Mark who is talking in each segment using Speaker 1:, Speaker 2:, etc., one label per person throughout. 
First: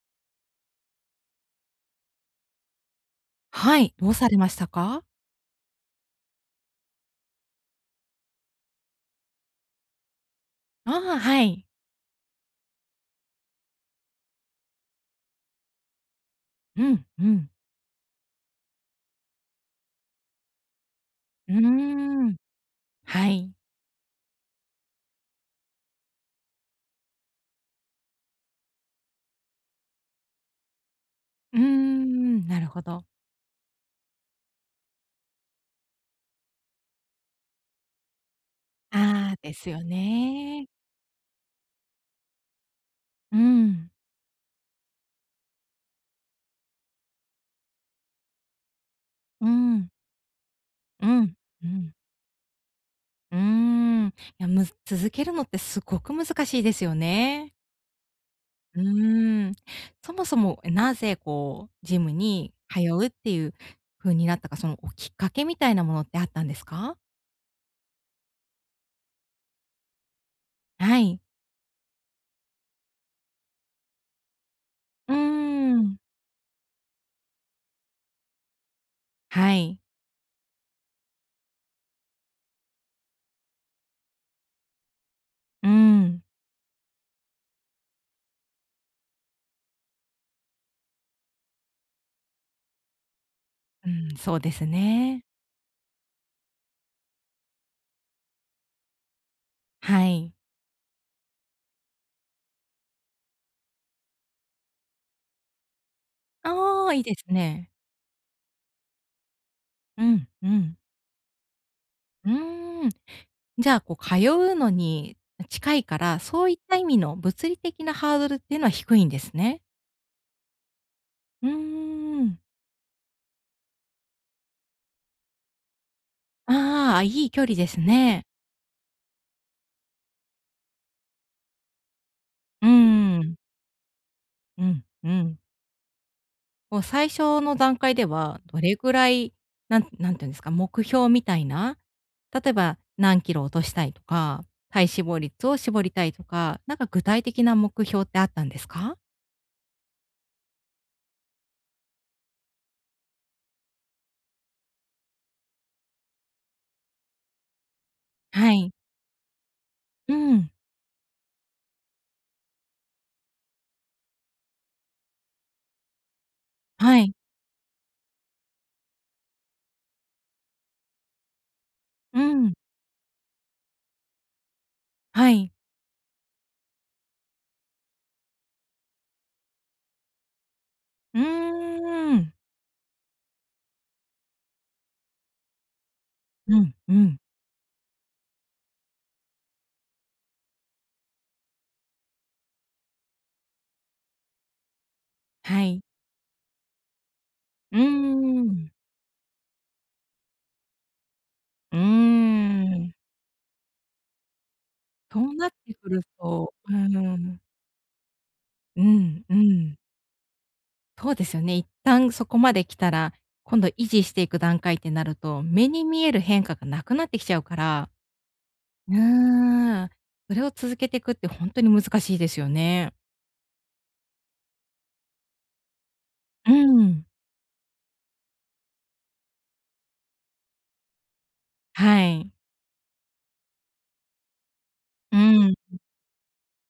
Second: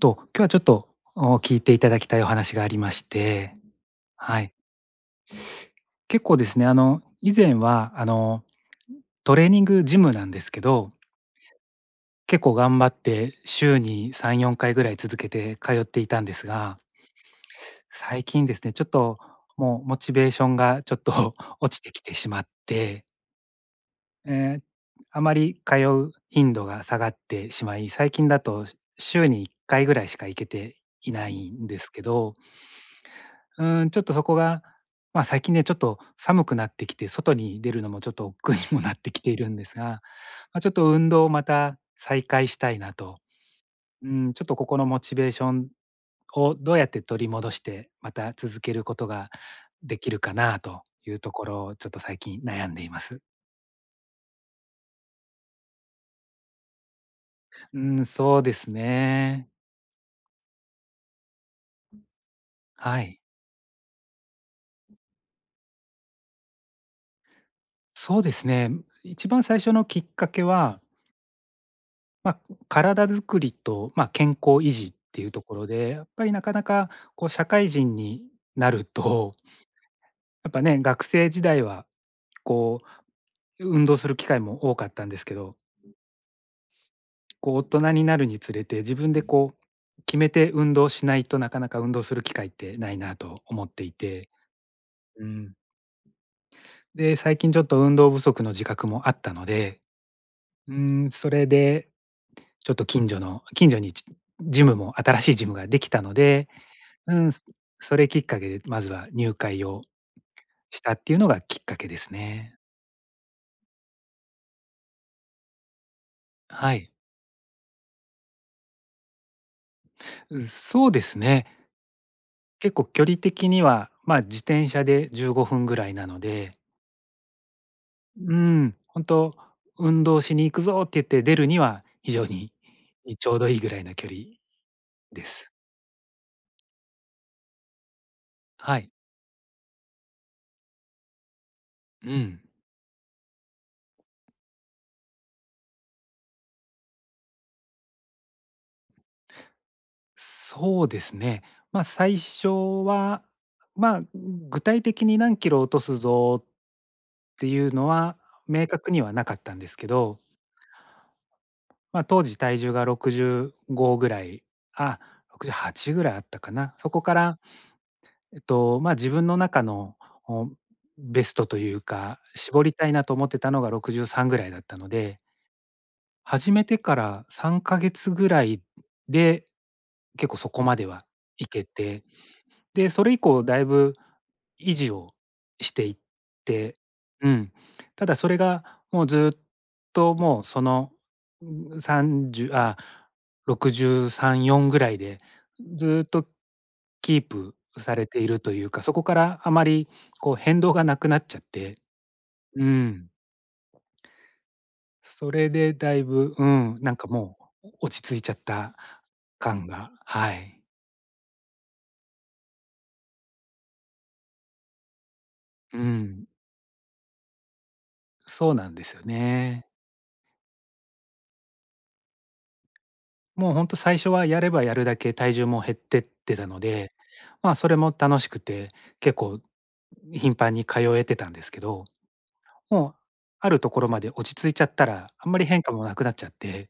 Speaker 1: と、今日はちょっと、お、聞いて頂きたいお話がありまして、
Speaker 2: はい、どうされ
Speaker 1: は
Speaker 2: ま
Speaker 1: い。
Speaker 2: したか？
Speaker 1: 結構ですね、あの、以前は、あの、トレーニングジムなんですけど
Speaker 2: ああ、はい。
Speaker 1: 結構頑張って週に3、4回ぐらい続けて通っていたんですが
Speaker 2: うん、うん。
Speaker 1: 最近ですね、ちょっともう、モチベーションがちょっと
Speaker 2: うー
Speaker 1: 落ちてきてし
Speaker 2: ん、
Speaker 1: まって
Speaker 2: はい。
Speaker 1: ええ、あまり通う頻度が下がってしまい、最近だと週に1回ぐらいしか行けていない
Speaker 2: うー
Speaker 1: んですけど
Speaker 2: ん、なるほど。
Speaker 1: うーん、ちょっとそこが、ま、最近ね、ちょっと寒くなってきて外に出るのもちょっと億劫にもなってきて
Speaker 2: あ
Speaker 1: い
Speaker 2: あ、
Speaker 1: る
Speaker 2: で
Speaker 1: んで
Speaker 2: す
Speaker 1: す
Speaker 2: よ
Speaker 1: が、まあ、
Speaker 2: ね。
Speaker 1: ちょっと運動をまた再開したいなと。
Speaker 2: うん。
Speaker 1: うん、ちょっとここのモチベーションをどうやって取り戻して、また、続けることが
Speaker 2: うん。
Speaker 1: できるかなと
Speaker 2: う
Speaker 1: いうと
Speaker 2: ん、
Speaker 1: ころ
Speaker 2: う
Speaker 1: を、ちょっ
Speaker 2: ん。
Speaker 1: と最近悩んでいます。
Speaker 2: うーん、いやむ続けるのってすごく難しいですよね。
Speaker 1: うん、そうです
Speaker 2: う
Speaker 1: ね。
Speaker 2: ーん。そもそも、え、なぜこう、ジムに通
Speaker 1: は
Speaker 2: うっ
Speaker 1: い。
Speaker 2: ていうふうになったか、その、おきっかけみたいなものってあったんですか？
Speaker 1: そうですね、ん、一番最初のきっかけは
Speaker 2: はい。
Speaker 1: ま、体づくりと、ま、健康維持っ
Speaker 2: うー
Speaker 1: ていうところで、
Speaker 2: ん。
Speaker 1: やっぱりなかなかこう社会人になると
Speaker 2: はい。
Speaker 1: やっぱね、学生時代は、こう運動する機会も多かったんですけど
Speaker 2: うーん。
Speaker 1: こう、大人になるにつれて、自分で、こう、決めて運動しないと、なかなか運動する機会ってないなと思って
Speaker 2: う
Speaker 1: い
Speaker 2: ん、
Speaker 1: て、
Speaker 2: そうですね。
Speaker 1: うん。で、最近ちょっと運動不足の自覚もあったので、
Speaker 2: はい。
Speaker 1: うーん、それで、ちょっと近所の、近所に、ちジムも新しいジムができたので、
Speaker 2: ああ、いいで
Speaker 1: う
Speaker 2: す
Speaker 1: ん、
Speaker 2: ね。
Speaker 1: それきっかけで、まずは入会を
Speaker 2: うん、うん。
Speaker 1: したっていうのがきっかけです
Speaker 2: う
Speaker 1: ね。
Speaker 2: ーん。じゃあ、こう通うのに近いから、そういっ
Speaker 1: は
Speaker 2: た意
Speaker 1: い。
Speaker 2: 味の物理的なハードルっていうのは低いんですね。
Speaker 1: う、そうですね。
Speaker 2: うーん。
Speaker 1: 結構距離的には、ま、自転車で15分ぐらいなので。
Speaker 2: ああ、いい距離ですね。
Speaker 1: うん、本当「運動しに行くぞ！」って言って出るには、非常に、
Speaker 2: う
Speaker 1: い
Speaker 2: ー
Speaker 1: ちょ
Speaker 2: ん。
Speaker 1: うどいいぐらいの距離
Speaker 2: うん、う
Speaker 1: で
Speaker 2: ん。
Speaker 1: す。
Speaker 2: こう最初の段階では、どれ
Speaker 1: はい。
Speaker 2: くらい、なんなんていうんですか、目標みたいな、
Speaker 1: うん。
Speaker 2: 例えば、何キロ落としたいとか、体脂肪率を絞りたいとか、なんか具体的な目標ってあったんですか？
Speaker 1: そうですね。まあ、最初は、まあ、具体的に何キロ落とすぞっていうのは
Speaker 2: は
Speaker 1: 明
Speaker 2: い。
Speaker 1: 確にはなかったんですけ
Speaker 2: う
Speaker 1: ど。
Speaker 2: ん。
Speaker 1: ま、当時体重が65ぐらい、あ、68ぐらいあったかな？そ
Speaker 2: は
Speaker 1: こか
Speaker 2: い。
Speaker 1: らえっと、まあ、自分の中の、お、ベストという
Speaker 2: う
Speaker 1: か、
Speaker 2: ん。
Speaker 1: 絞りたいなと思ってたのが63ぐらいだったので。
Speaker 2: はい。
Speaker 1: 始めてから3か月ぐらいで、結構そこまでは
Speaker 2: うー
Speaker 1: いけて、
Speaker 2: ん。
Speaker 1: で、それ以降だいぶ維持をしていっ
Speaker 2: うん、
Speaker 1: て
Speaker 2: うん。
Speaker 1: うん、ただそれがもう、ずっともう、その、う30あ、63、4ぐらいで、
Speaker 2: はい。
Speaker 1: ずっとキープ
Speaker 2: うー
Speaker 1: されているという
Speaker 2: ん。
Speaker 1: か、そこからあまりこう変動がなくなっちゃっ
Speaker 2: う
Speaker 1: て、
Speaker 2: ー
Speaker 1: う
Speaker 2: ん。
Speaker 1: ん。
Speaker 2: そ
Speaker 1: そ
Speaker 2: うな
Speaker 1: れ
Speaker 2: っ
Speaker 1: で
Speaker 2: てく
Speaker 1: だ
Speaker 2: る
Speaker 1: いぶう
Speaker 2: とう
Speaker 1: ん、なんかも
Speaker 2: ん。
Speaker 1: う落ち着いちゃった
Speaker 2: うん、う
Speaker 1: 感
Speaker 2: ん。
Speaker 1: がはい。
Speaker 2: そうですよね、一旦そこまで来たら、今度維持していく段階ってなると、目
Speaker 1: う
Speaker 2: に見える
Speaker 1: ん。
Speaker 2: 変化がなくなってきちゃうから。
Speaker 1: そうなんで
Speaker 2: う
Speaker 1: すよね。
Speaker 2: ーん、それを続けてくってほんとに難しいですよね。
Speaker 1: もうほんと最初はやればやるだけ体重も減ってってた
Speaker 2: う
Speaker 1: ので、
Speaker 2: ん。
Speaker 1: まあそれも楽しくて結構、ん、頻繁に通えてたんですけど、
Speaker 2: はい。
Speaker 1: もうあるところまで落ち着いちゃったら
Speaker 2: う
Speaker 1: あんまり
Speaker 2: ん
Speaker 1: 変化
Speaker 2: ん。
Speaker 1: もなくなっちゃって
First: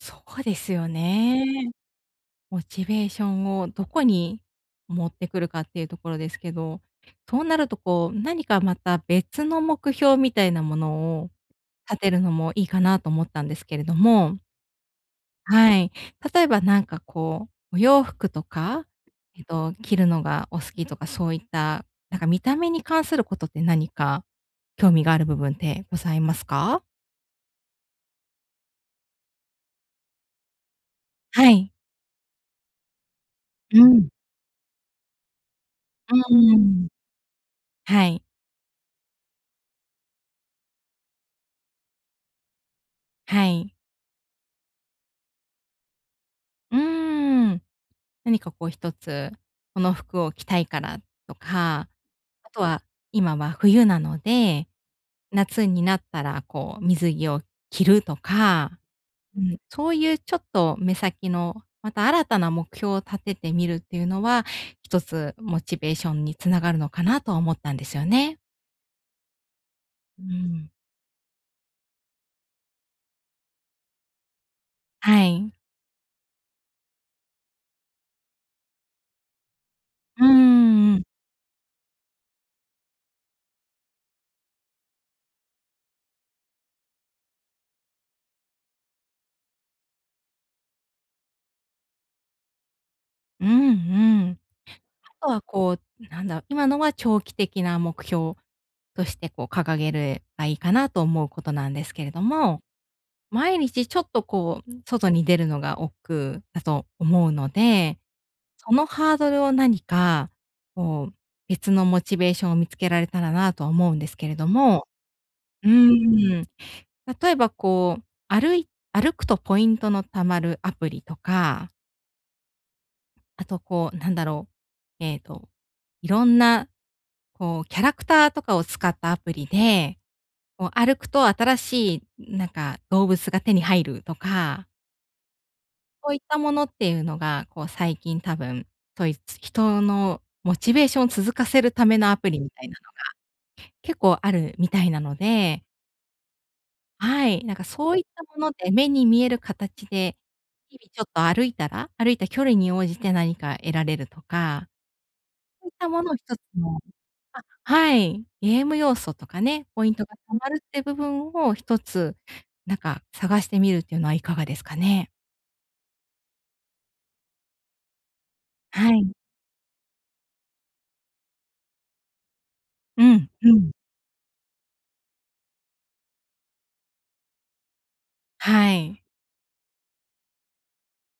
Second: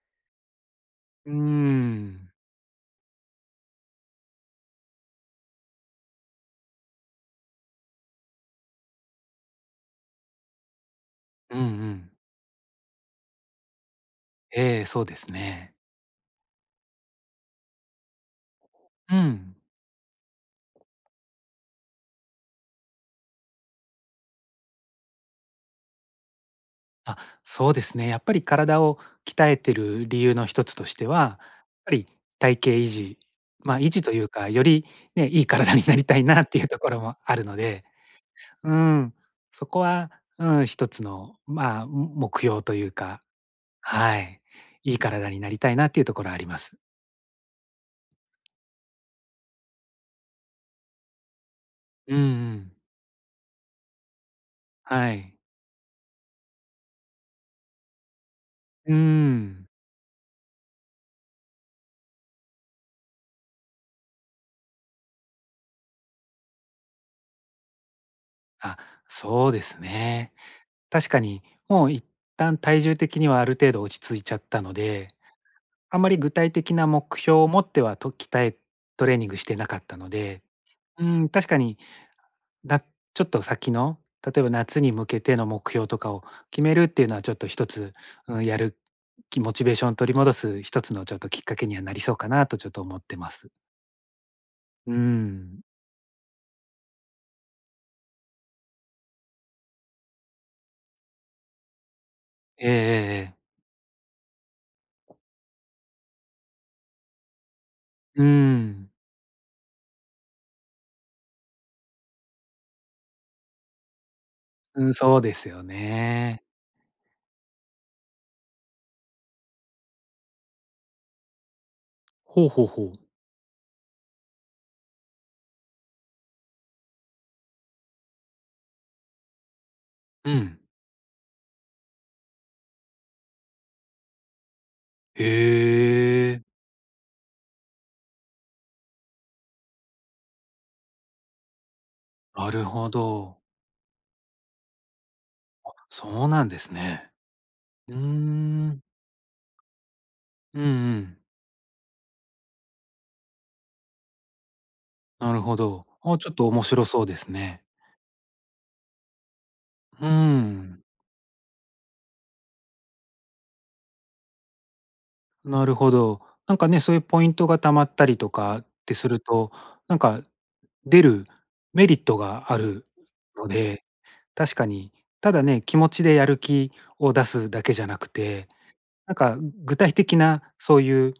Speaker 2: そうですよ
Speaker 1: うー
Speaker 2: ね。
Speaker 1: ん。
Speaker 2: モチベーションをどこに持ってくるかっていうところですけど、そうなるとこう、何かまた別の目標みたいなものを
Speaker 1: うんう
Speaker 2: 立
Speaker 1: ん。
Speaker 2: てるのもいいかなと思ったんですけれども
Speaker 1: ええ、そうですね。
Speaker 2: はい。例えばなんかこう、お洋服とか、
Speaker 1: う
Speaker 2: えっ
Speaker 1: ん。
Speaker 2: と、着るのがお好きとかそういった、なんか見た目に関することって何か興味がある部分ってございますか？
Speaker 1: あ、そうですね。やっぱり体を鍛えてる理由の一つとしては、
Speaker 2: はい。
Speaker 1: ぱり体型維持、ま、
Speaker 2: う
Speaker 1: 維持
Speaker 2: ん。
Speaker 1: というか、よりね、いい体になり
Speaker 2: う
Speaker 1: たいなって
Speaker 2: ー
Speaker 1: いうと
Speaker 2: ん。
Speaker 1: ころもあるので
Speaker 2: はい。
Speaker 1: うーん、そこは、うーん、一つのまあも目標というか
Speaker 2: はい。
Speaker 1: はい、いい体になりたいなっていうところあります。
Speaker 2: うーん、何かこう一つ、この服を着たいからとか、
Speaker 1: うんう
Speaker 2: あと
Speaker 1: ん。
Speaker 2: は今は冬なので
Speaker 1: はい。
Speaker 2: 夏になったらこう水着を着るとか
Speaker 1: うー
Speaker 2: うん、
Speaker 1: ん。
Speaker 2: そういうちょっと目先の、また新たな目標を立ててみるっていうのは、一つモチベーションに繋がるのかなと思ったんですよね。
Speaker 1: あ、そうです
Speaker 2: うー
Speaker 1: ね。
Speaker 2: ん。
Speaker 1: 確かにもう一旦体重的にはある程度落ち着いちゃったので、
Speaker 2: はい。
Speaker 1: あんまり具体的な目標を持ってはと、鍛えトレーニングしてなかったの
Speaker 2: うー
Speaker 1: で
Speaker 2: ん、う
Speaker 1: う
Speaker 2: ん。
Speaker 1: ーん、確かに、だちょっと先の、例えば夏に向けての目標とかを決めるっていうのはちょっと一つ、うん、やる気モチベーション取り戻す一つのちょっときっかけにはなりそうかなとちょっと思ってま
Speaker 2: うん
Speaker 1: す。
Speaker 2: うん。
Speaker 1: うー
Speaker 2: あとは
Speaker 1: ん。
Speaker 2: こう、ん、なんだ今のは長期的な目標としてこう掲げればいいかなと思うことなんですけれども、
Speaker 1: ええええええ。
Speaker 2: 毎日ちょっとこう、うん、外に出るのが億劫だと思うので、
Speaker 1: うー
Speaker 2: その
Speaker 1: ん。
Speaker 2: ハードルを何か、こう、別のモチベーションを見つけられたらなとは思うんですけれど
Speaker 1: う
Speaker 2: も。
Speaker 1: ん、そうですよ
Speaker 2: うー
Speaker 1: ね。
Speaker 2: ん。例えばこう、歩い歩くとポイントの貯まるアプリとか
Speaker 1: ほうほうほう。
Speaker 2: あとこう、なんだろう、えっと、色んな、こうキャラクターとかを使ったアプリで、
Speaker 1: うん。
Speaker 2: こう歩くと新しいなんか、動物が手に入るとかそういっ
Speaker 1: え
Speaker 2: た
Speaker 1: え。
Speaker 2: ものっていうのが、こう最近多分、といつ、人のモチベーションを続かせるためのアプリみ
Speaker 1: なる
Speaker 2: たいなの
Speaker 1: ほど。
Speaker 2: が、結構あるみたいなので。
Speaker 1: あ、そうなんですね。
Speaker 2: はい。なんかそ
Speaker 1: う
Speaker 2: う
Speaker 1: ー
Speaker 2: いったもので、
Speaker 1: ん。
Speaker 2: 目に見える形で、
Speaker 1: うんう
Speaker 2: 日々ちょっ
Speaker 1: ん。
Speaker 2: と歩いたら、歩いた距離に応じて何か得られるとか。
Speaker 1: なるほ
Speaker 2: そういっ
Speaker 1: ど。
Speaker 2: たものを
Speaker 1: あ、
Speaker 2: ひ
Speaker 1: ちょっ
Speaker 2: と
Speaker 1: と面白
Speaker 2: [unintelligible]
Speaker 1: そうです
Speaker 2: あ、
Speaker 1: ね。
Speaker 2: はい。ゲーム要素とかね、ポイント
Speaker 1: う
Speaker 2: が貯まるってい
Speaker 1: ん。
Speaker 2: う部分を一つ、なんか探してみるっていうのはいかがですかね？
Speaker 1: なるほど。なんかね、そういうポイントが貯まったりとかっ
Speaker 2: は
Speaker 1: てす
Speaker 2: い。
Speaker 1: ると、なんか出るメリットがある
Speaker 2: うん。
Speaker 1: の
Speaker 2: うん。
Speaker 1: で、確かに。ただね、気持ちでやる気を出すだけじゃなくて、
Speaker 2: はい。
Speaker 1: なんか具体的なそういう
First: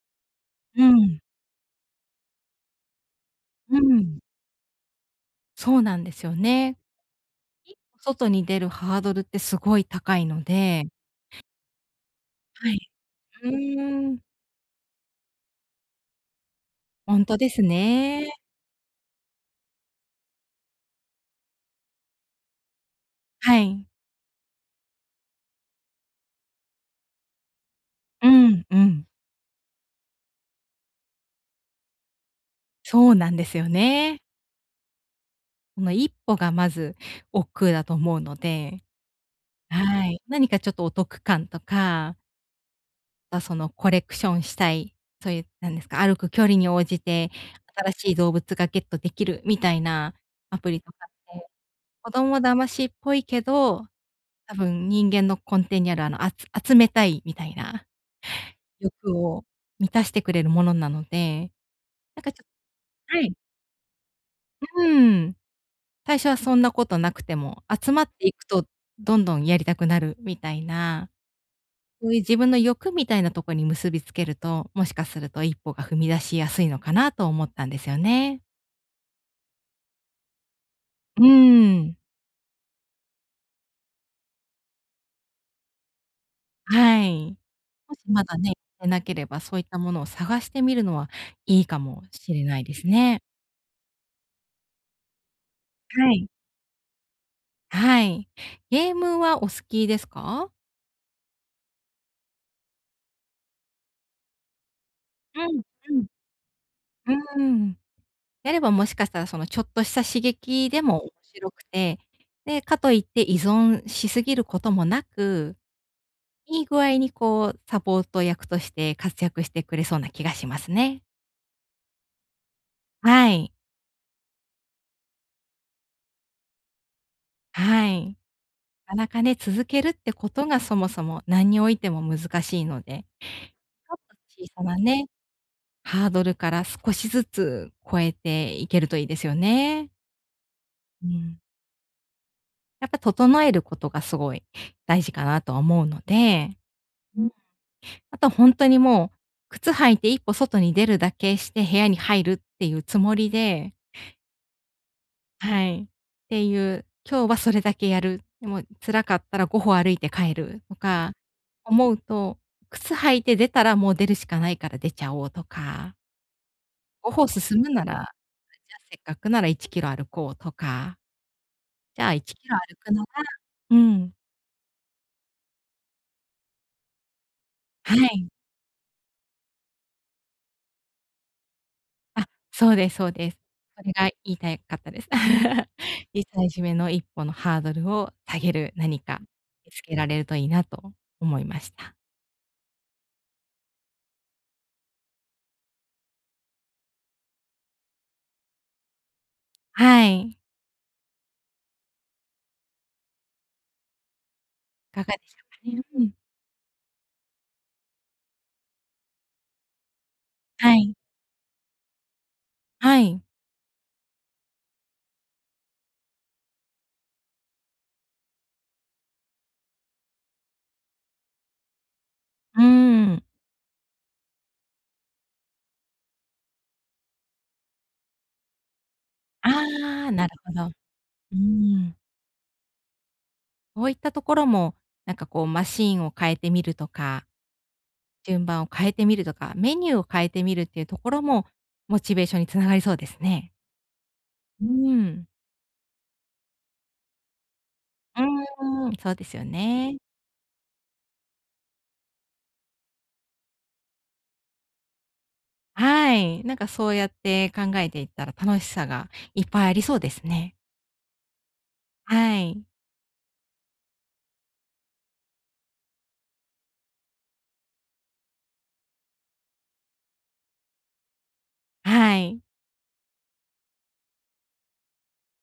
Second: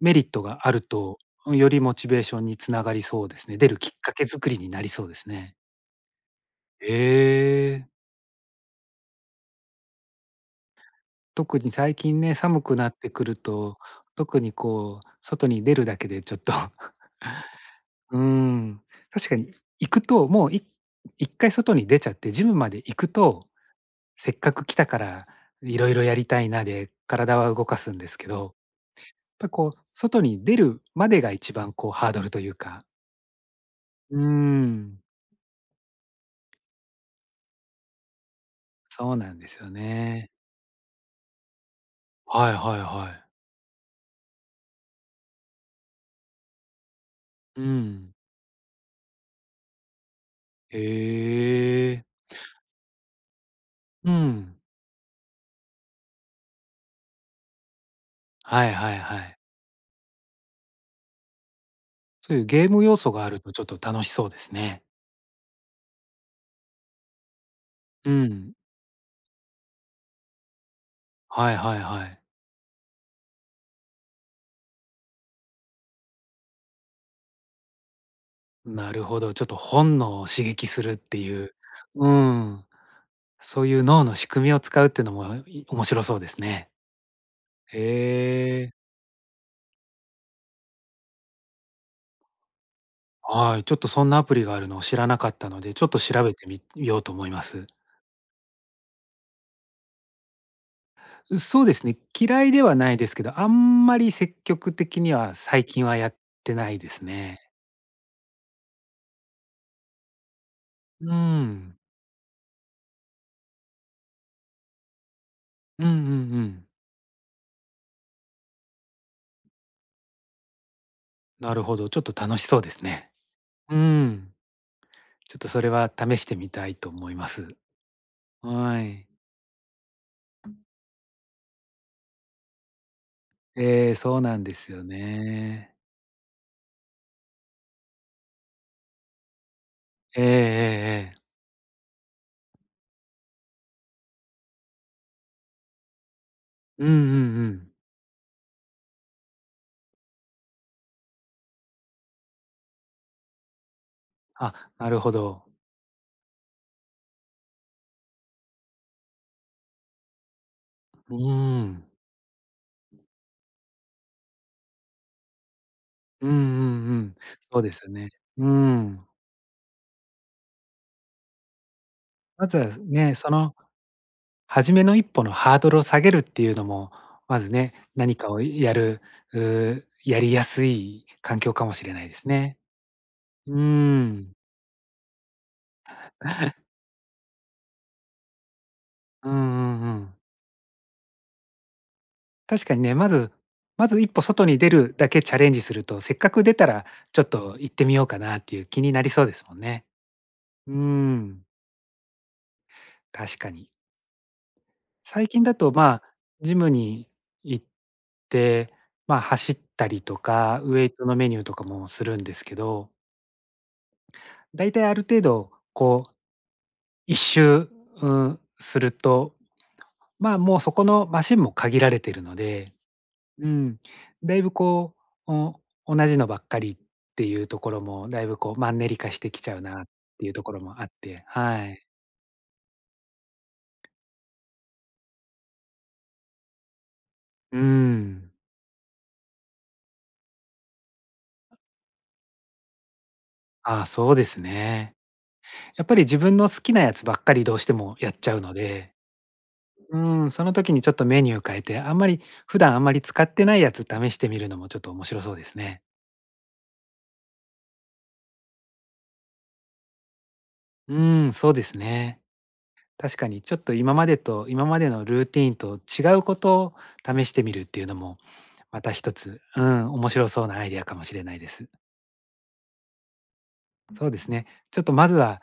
Speaker 1: メリットがある
Speaker 2: う
Speaker 1: と、
Speaker 2: ん。
Speaker 1: うん、よりモチベーションにつながりそうですね。出る
Speaker 2: う
Speaker 1: きっか
Speaker 2: ん。
Speaker 1: け作りになりそうですね。
Speaker 2: そうなんですよね。
Speaker 1: え
Speaker 2: 一
Speaker 1: え！
Speaker 2: 歩外に出るハードルってすごい高いので。
Speaker 1: 特に最近ね、寒
Speaker 2: は
Speaker 1: くな
Speaker 2: い。
Speaker 1: ってくる
Speaker 2: う
Speaker 1: と、
Speaker 2: ーん。
Speaker 1: 特にこう外に出るだけでちょっと。
Speaker 2: ほんとです
Speaker 1: うー
Speaker 2: ね。
Speaker 1: ん。確かに行くと、もうい一回外に出ちゃってジムまで行くと、
Speaker 2: はい。
Speaker 1: せっかく来たから色々やりたいなで、体は動かすんですけ
Speaker 2: う
Speaker 1: ど、やっ
Speaker 2: ん。うん。
Speaker 1: ぱこう外に出るまでが一番こうハードルというか。
Speaker 2: そうなんですよ
Speaker 1: うー
Speaker 2: ね。
Speaker 1: ん。
Speaker 2: その一歩がまず億劫だと思うので。
Speaker 1: そうなんですよ
Speaker 2: はい、
Speaker 1: ね。
Speaker 2: 何かちょっとお得感とか。
Speaker 1: はいはいはい。
Speaker 2: は、そのコレクションしたい、そういうなんですか、歩く距離に応じて
Speaker 1: う
Speaker 2: 新し
Speaker 1: ん。
Speaker 2: い動物がゲットできるみたいなアプ
Speaker 1: へ
Speaker 2: リとかって、
Speaker 1: え。
Speaker 2: 子供騙しっぽいけど、
Speaker 1: う
Speaker 2: 多
Speaker 1: ん。
Speaker 2: 分人間の根底にあるあの、あつ集めたいみたいな、
Speaker 1: はいはい
Speaker 2: 欲
Speaker 1: はい。
Speaker 2: を満たしてくれるものなので、なんか
Speaker 1: そうい
Speaker 2: ち
Speaker 1: う
Speaker 2: ょ
Speaker 1: ゲーム要素
Speaker 2: は
Speaker 1: があ
Speaker 2: い。
Speaker 1: るとちょっと楽しそうですね。
Speaker 2: ううーん、最初はそんなことなくても、集ま
Speaker 1: う
Speaker 2: っていく
Speaker 1: ん。
Speaker 2: とどんどんやりたくなるみたいな。
Speaker 1: はいはいは
Speaker 2: そう
Speaker 1: い。
Speaker 2: いう自分の欲みたいなとこに結びつけると、もしかすると一歩が踏み出しやすいのかなと思ったんですよね。
Speaker 1: なるほど、ちょっと本能を刺激するって
Speaker 2: う
Speaker 1: いう、
Speaker 2: ん。
Speaker 1: うん、そういう脳の仕組みを使うっていうのも、い面白そうですね。
Speaker 2: はい。もしまだね、
Speaker 1: へえ。
Speaker 2: てなければ、そういったものを探してみるのはいいかもしれないですね。
Speaker 1: はい、ちょっとそんなアプリがあるのを知らなかったので、ちょっと
Speaker 2: はい。
Speaker 1: 調べてみみようと思います。
Speaker 2: はい。ゲームはお好きですか？
Speaker 1: う、そうですね。嫌いではないですけど、あんまり積極的には
Speaker 2: うん、
Speaker 1: 最近は
Speaker 2: うん。
Speaker 1: やってないですね。
Speaker 2: うーん。やればもしかしたら、その、ちょっとした刺激でも
Speaker 1: う
Speaker 2: しろく
Speaker 1: ん。
Speaker 2: て、で、かといって依存しすぎることもなく、
Speaker 1: うんうんう
Speaker 2: いい
Speaker 1: ん。
Speaker 2: 具合にこう、サポート役として活躍してくれそうな気がしますね。
Speaker 1: なるほどちょっと楽しそうですね。
Speaker 2: はい。
Speaker 1: うん、ちょっとそれは試してみたいと思います。
Speaker 2: はい。
Speaker 1: は
Speaker 2: なかな
Speaker 1: い。
Speaker 2: かね、続けるってことが、そもそもなんにおいても難しいので。ち
Speaker 1: ええ、
Speaker 2: ょっと
Speaker 1: そうなん
Speaker 2: 小
Speaker 1: で
Speaker 2: さ
Speaker 1: す
Speaker 2: な
Speaker 1: よ
Speaker 2: ね、
Speaker 1: ね。
Speaker 2: ハードルから少しずつ超えていけるといいですよね。
Speaker 1: えええ
Speaker 2: う
Speaker 1: えええ。
Speaker 2: ん。やっぱ、整えることがすごい大事かなとは思うので、
Speaker 1: うんうんう
Speaker 2: うん、
Speaker 1: ん。
Speaker 2: あとほんとにもう、靴履いて一歩外に出るだけして部屋に入るっていうつもりで
Speaker 1: あ、なるほど。
Speaker 2: はい。っていう、今日はそれだけやる、でも、辛かったら5歩歩いて帰るとか、
Speaker 1: ううーん。
Speaker 2: 思うと、靴履いて出たらもう出るしかないから出ちゃおうとか。
Speaker 1: うんうんう
Speaker 2: ご
Speaker 1: ん。
Speaker 2: ほ進
Speaker 1: そう
Speaker 2: む
Speaker 1: で
Speaker 2: な
Speaker 1: す
Speaker 2: ら、
Speaker 1: ね。
Speaker 2: あ、
Speaker 1: うー
Speaker 2: じゃあせっ
Speaker 1: ん。
Speaker 2: かくなら1キロ歩こうとか。じゃあ、いち
Speaker 1: ま
Speaker 2: きろ
Speaker 1: ず
Speaker 2: 歩くのが
Speaker 1: ね、その
Speaker 2: うん。
Speaker 1: 初めの一歩のハードルを下げるっていうのも、まずね、
Speaker 2: は
Speaker 1: 何
Speaker 2: い。
Speaker 1: かをやる、う、やりやすい環境かもしれないで
Speaker 2: あ、
Speaker 1: すね。
Speaker 2: そうですそうです。
Speaker 1: うー
Speaker 2: それが
Speaker 1: ん。
Speaker 2: 言いたいかったです。いたいじ めの1歩のハードルを下げる何か
Speaker 1: うんう
Speaker 2: 見つ
Speaker 1: んう
Speaker 2: けら
Speaker 1: ん。
Speaker 2: れるといいなと思いました。
Speaker 1: 確かにね、まずまず1歩外に出るだけチャレンジすると、せっかく出たらちょっと行ってみようかなっていう気になりそうですもんね。
Speaker 2: はい。
Speaker 1: うーん。確かに。
Speaker 2: いかがで
Speaker 1: 最
Speaker 2: し
Speaker 1: 近
Speaker 2: ょう
Speaker 1: だ
Speaker 2: か
Speaker 1: と、
Speaker 2: ね。う
Speaker 1: まあ、
Speaker 2: ん。
Speaker 1: ジムに行って、まあ、走ったりとか、
Speaker 2: は
Speaker 1: ウエイ
Speaker 2: い。
Speaker 1: トのメニューとかもするんですけど
Speaker 2: はい。
Speaker 1: だいたいある程度こう1周、うすると、まあ、もうそこのマシンも限られてるの
Speaker 2: うー
Speaker 1: で
Speaker 2: ん。
Speaker 1: うん、だいぶこう、お同じのばっかりっていうところもだいぶこう、マンネリ化してきちゃうなっ
Speaker 2: ああ、
Speaker 1: て
Speaker 2: な
Speaker 1: い
Speaker 2: る
Speaker 1: うとこ
Speaker 2: ほ
Speaker 1: ろ
Speaker 2: ど。う
Speaker 1: もあって。
Speaker 2: ー
Speaker 1: はい。
Speaker 2: ん。そういったところも、なんかこうマシーンを変えてみるとか、
Speaker 1: うーん。
Speaker 2: 順番を変えてみるとか、メニューを変えてみるっていうところも、モチベーションに繋がりそうですね。
Speaker 1: あ、そうです
Speaker 2: う
Speaker 1: ね。
Speaker 2: ん。
Speaker 1: やっぱり自分の好きなやつばっかりどうしてもやっ
Speaker 2: う
Speaker 1: ちゃうの
Speaker 2: ーん、
Speaker 1: で
Speaker 2: そうですよね。
Speaker 1: うん、その時にちょっとメニューを変えて、あんまり、普段あんまり使ってないやつ試してみるのもちょっと面白そうですね。
Speaker 2: はい。なんかそうやって考えていったら、楽しさがいっぱいありそうですね。
Speaker 1: うん、そうですね。
Speaker 2: はい。
Speaker 1: 確かにちょっと今までと今までのルーティーンと違うこと、試してみるっていうのもまた一つ、うん、面白そうなアイデアかもしれないです。
Speaker 2: はい。
Speaker 1: そうですね。ちょっとまずは、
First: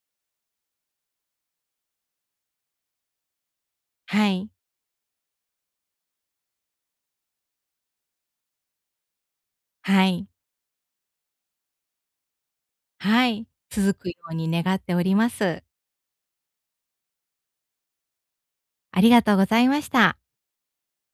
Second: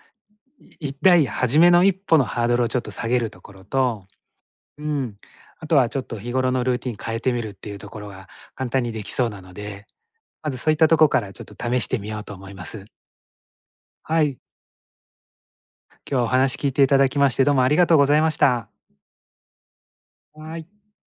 Speaker 1: いっだい、初めの一歩のハードルをちょっと下げるところと
Speaker 2: はい。
Speaker 1: うん、あとは、ちょっと日頃のルーティン変えてみるっていうところが、簡単にできそうなので、
Speaker 2: はい。
Speaker 1: まず、そういったところから、ちょっと試してみようと思います。
Speaker 2: はい、続くよ
Speaker 1: は
Speaker 2: う
Speaker 1: い。
Speaker 2: に願っております。
Speaker 1: 今日、お話聞いていただきまして、どうもありがとうございました。
Speaker 2: ありがとうございました。
Speaker 1: はい。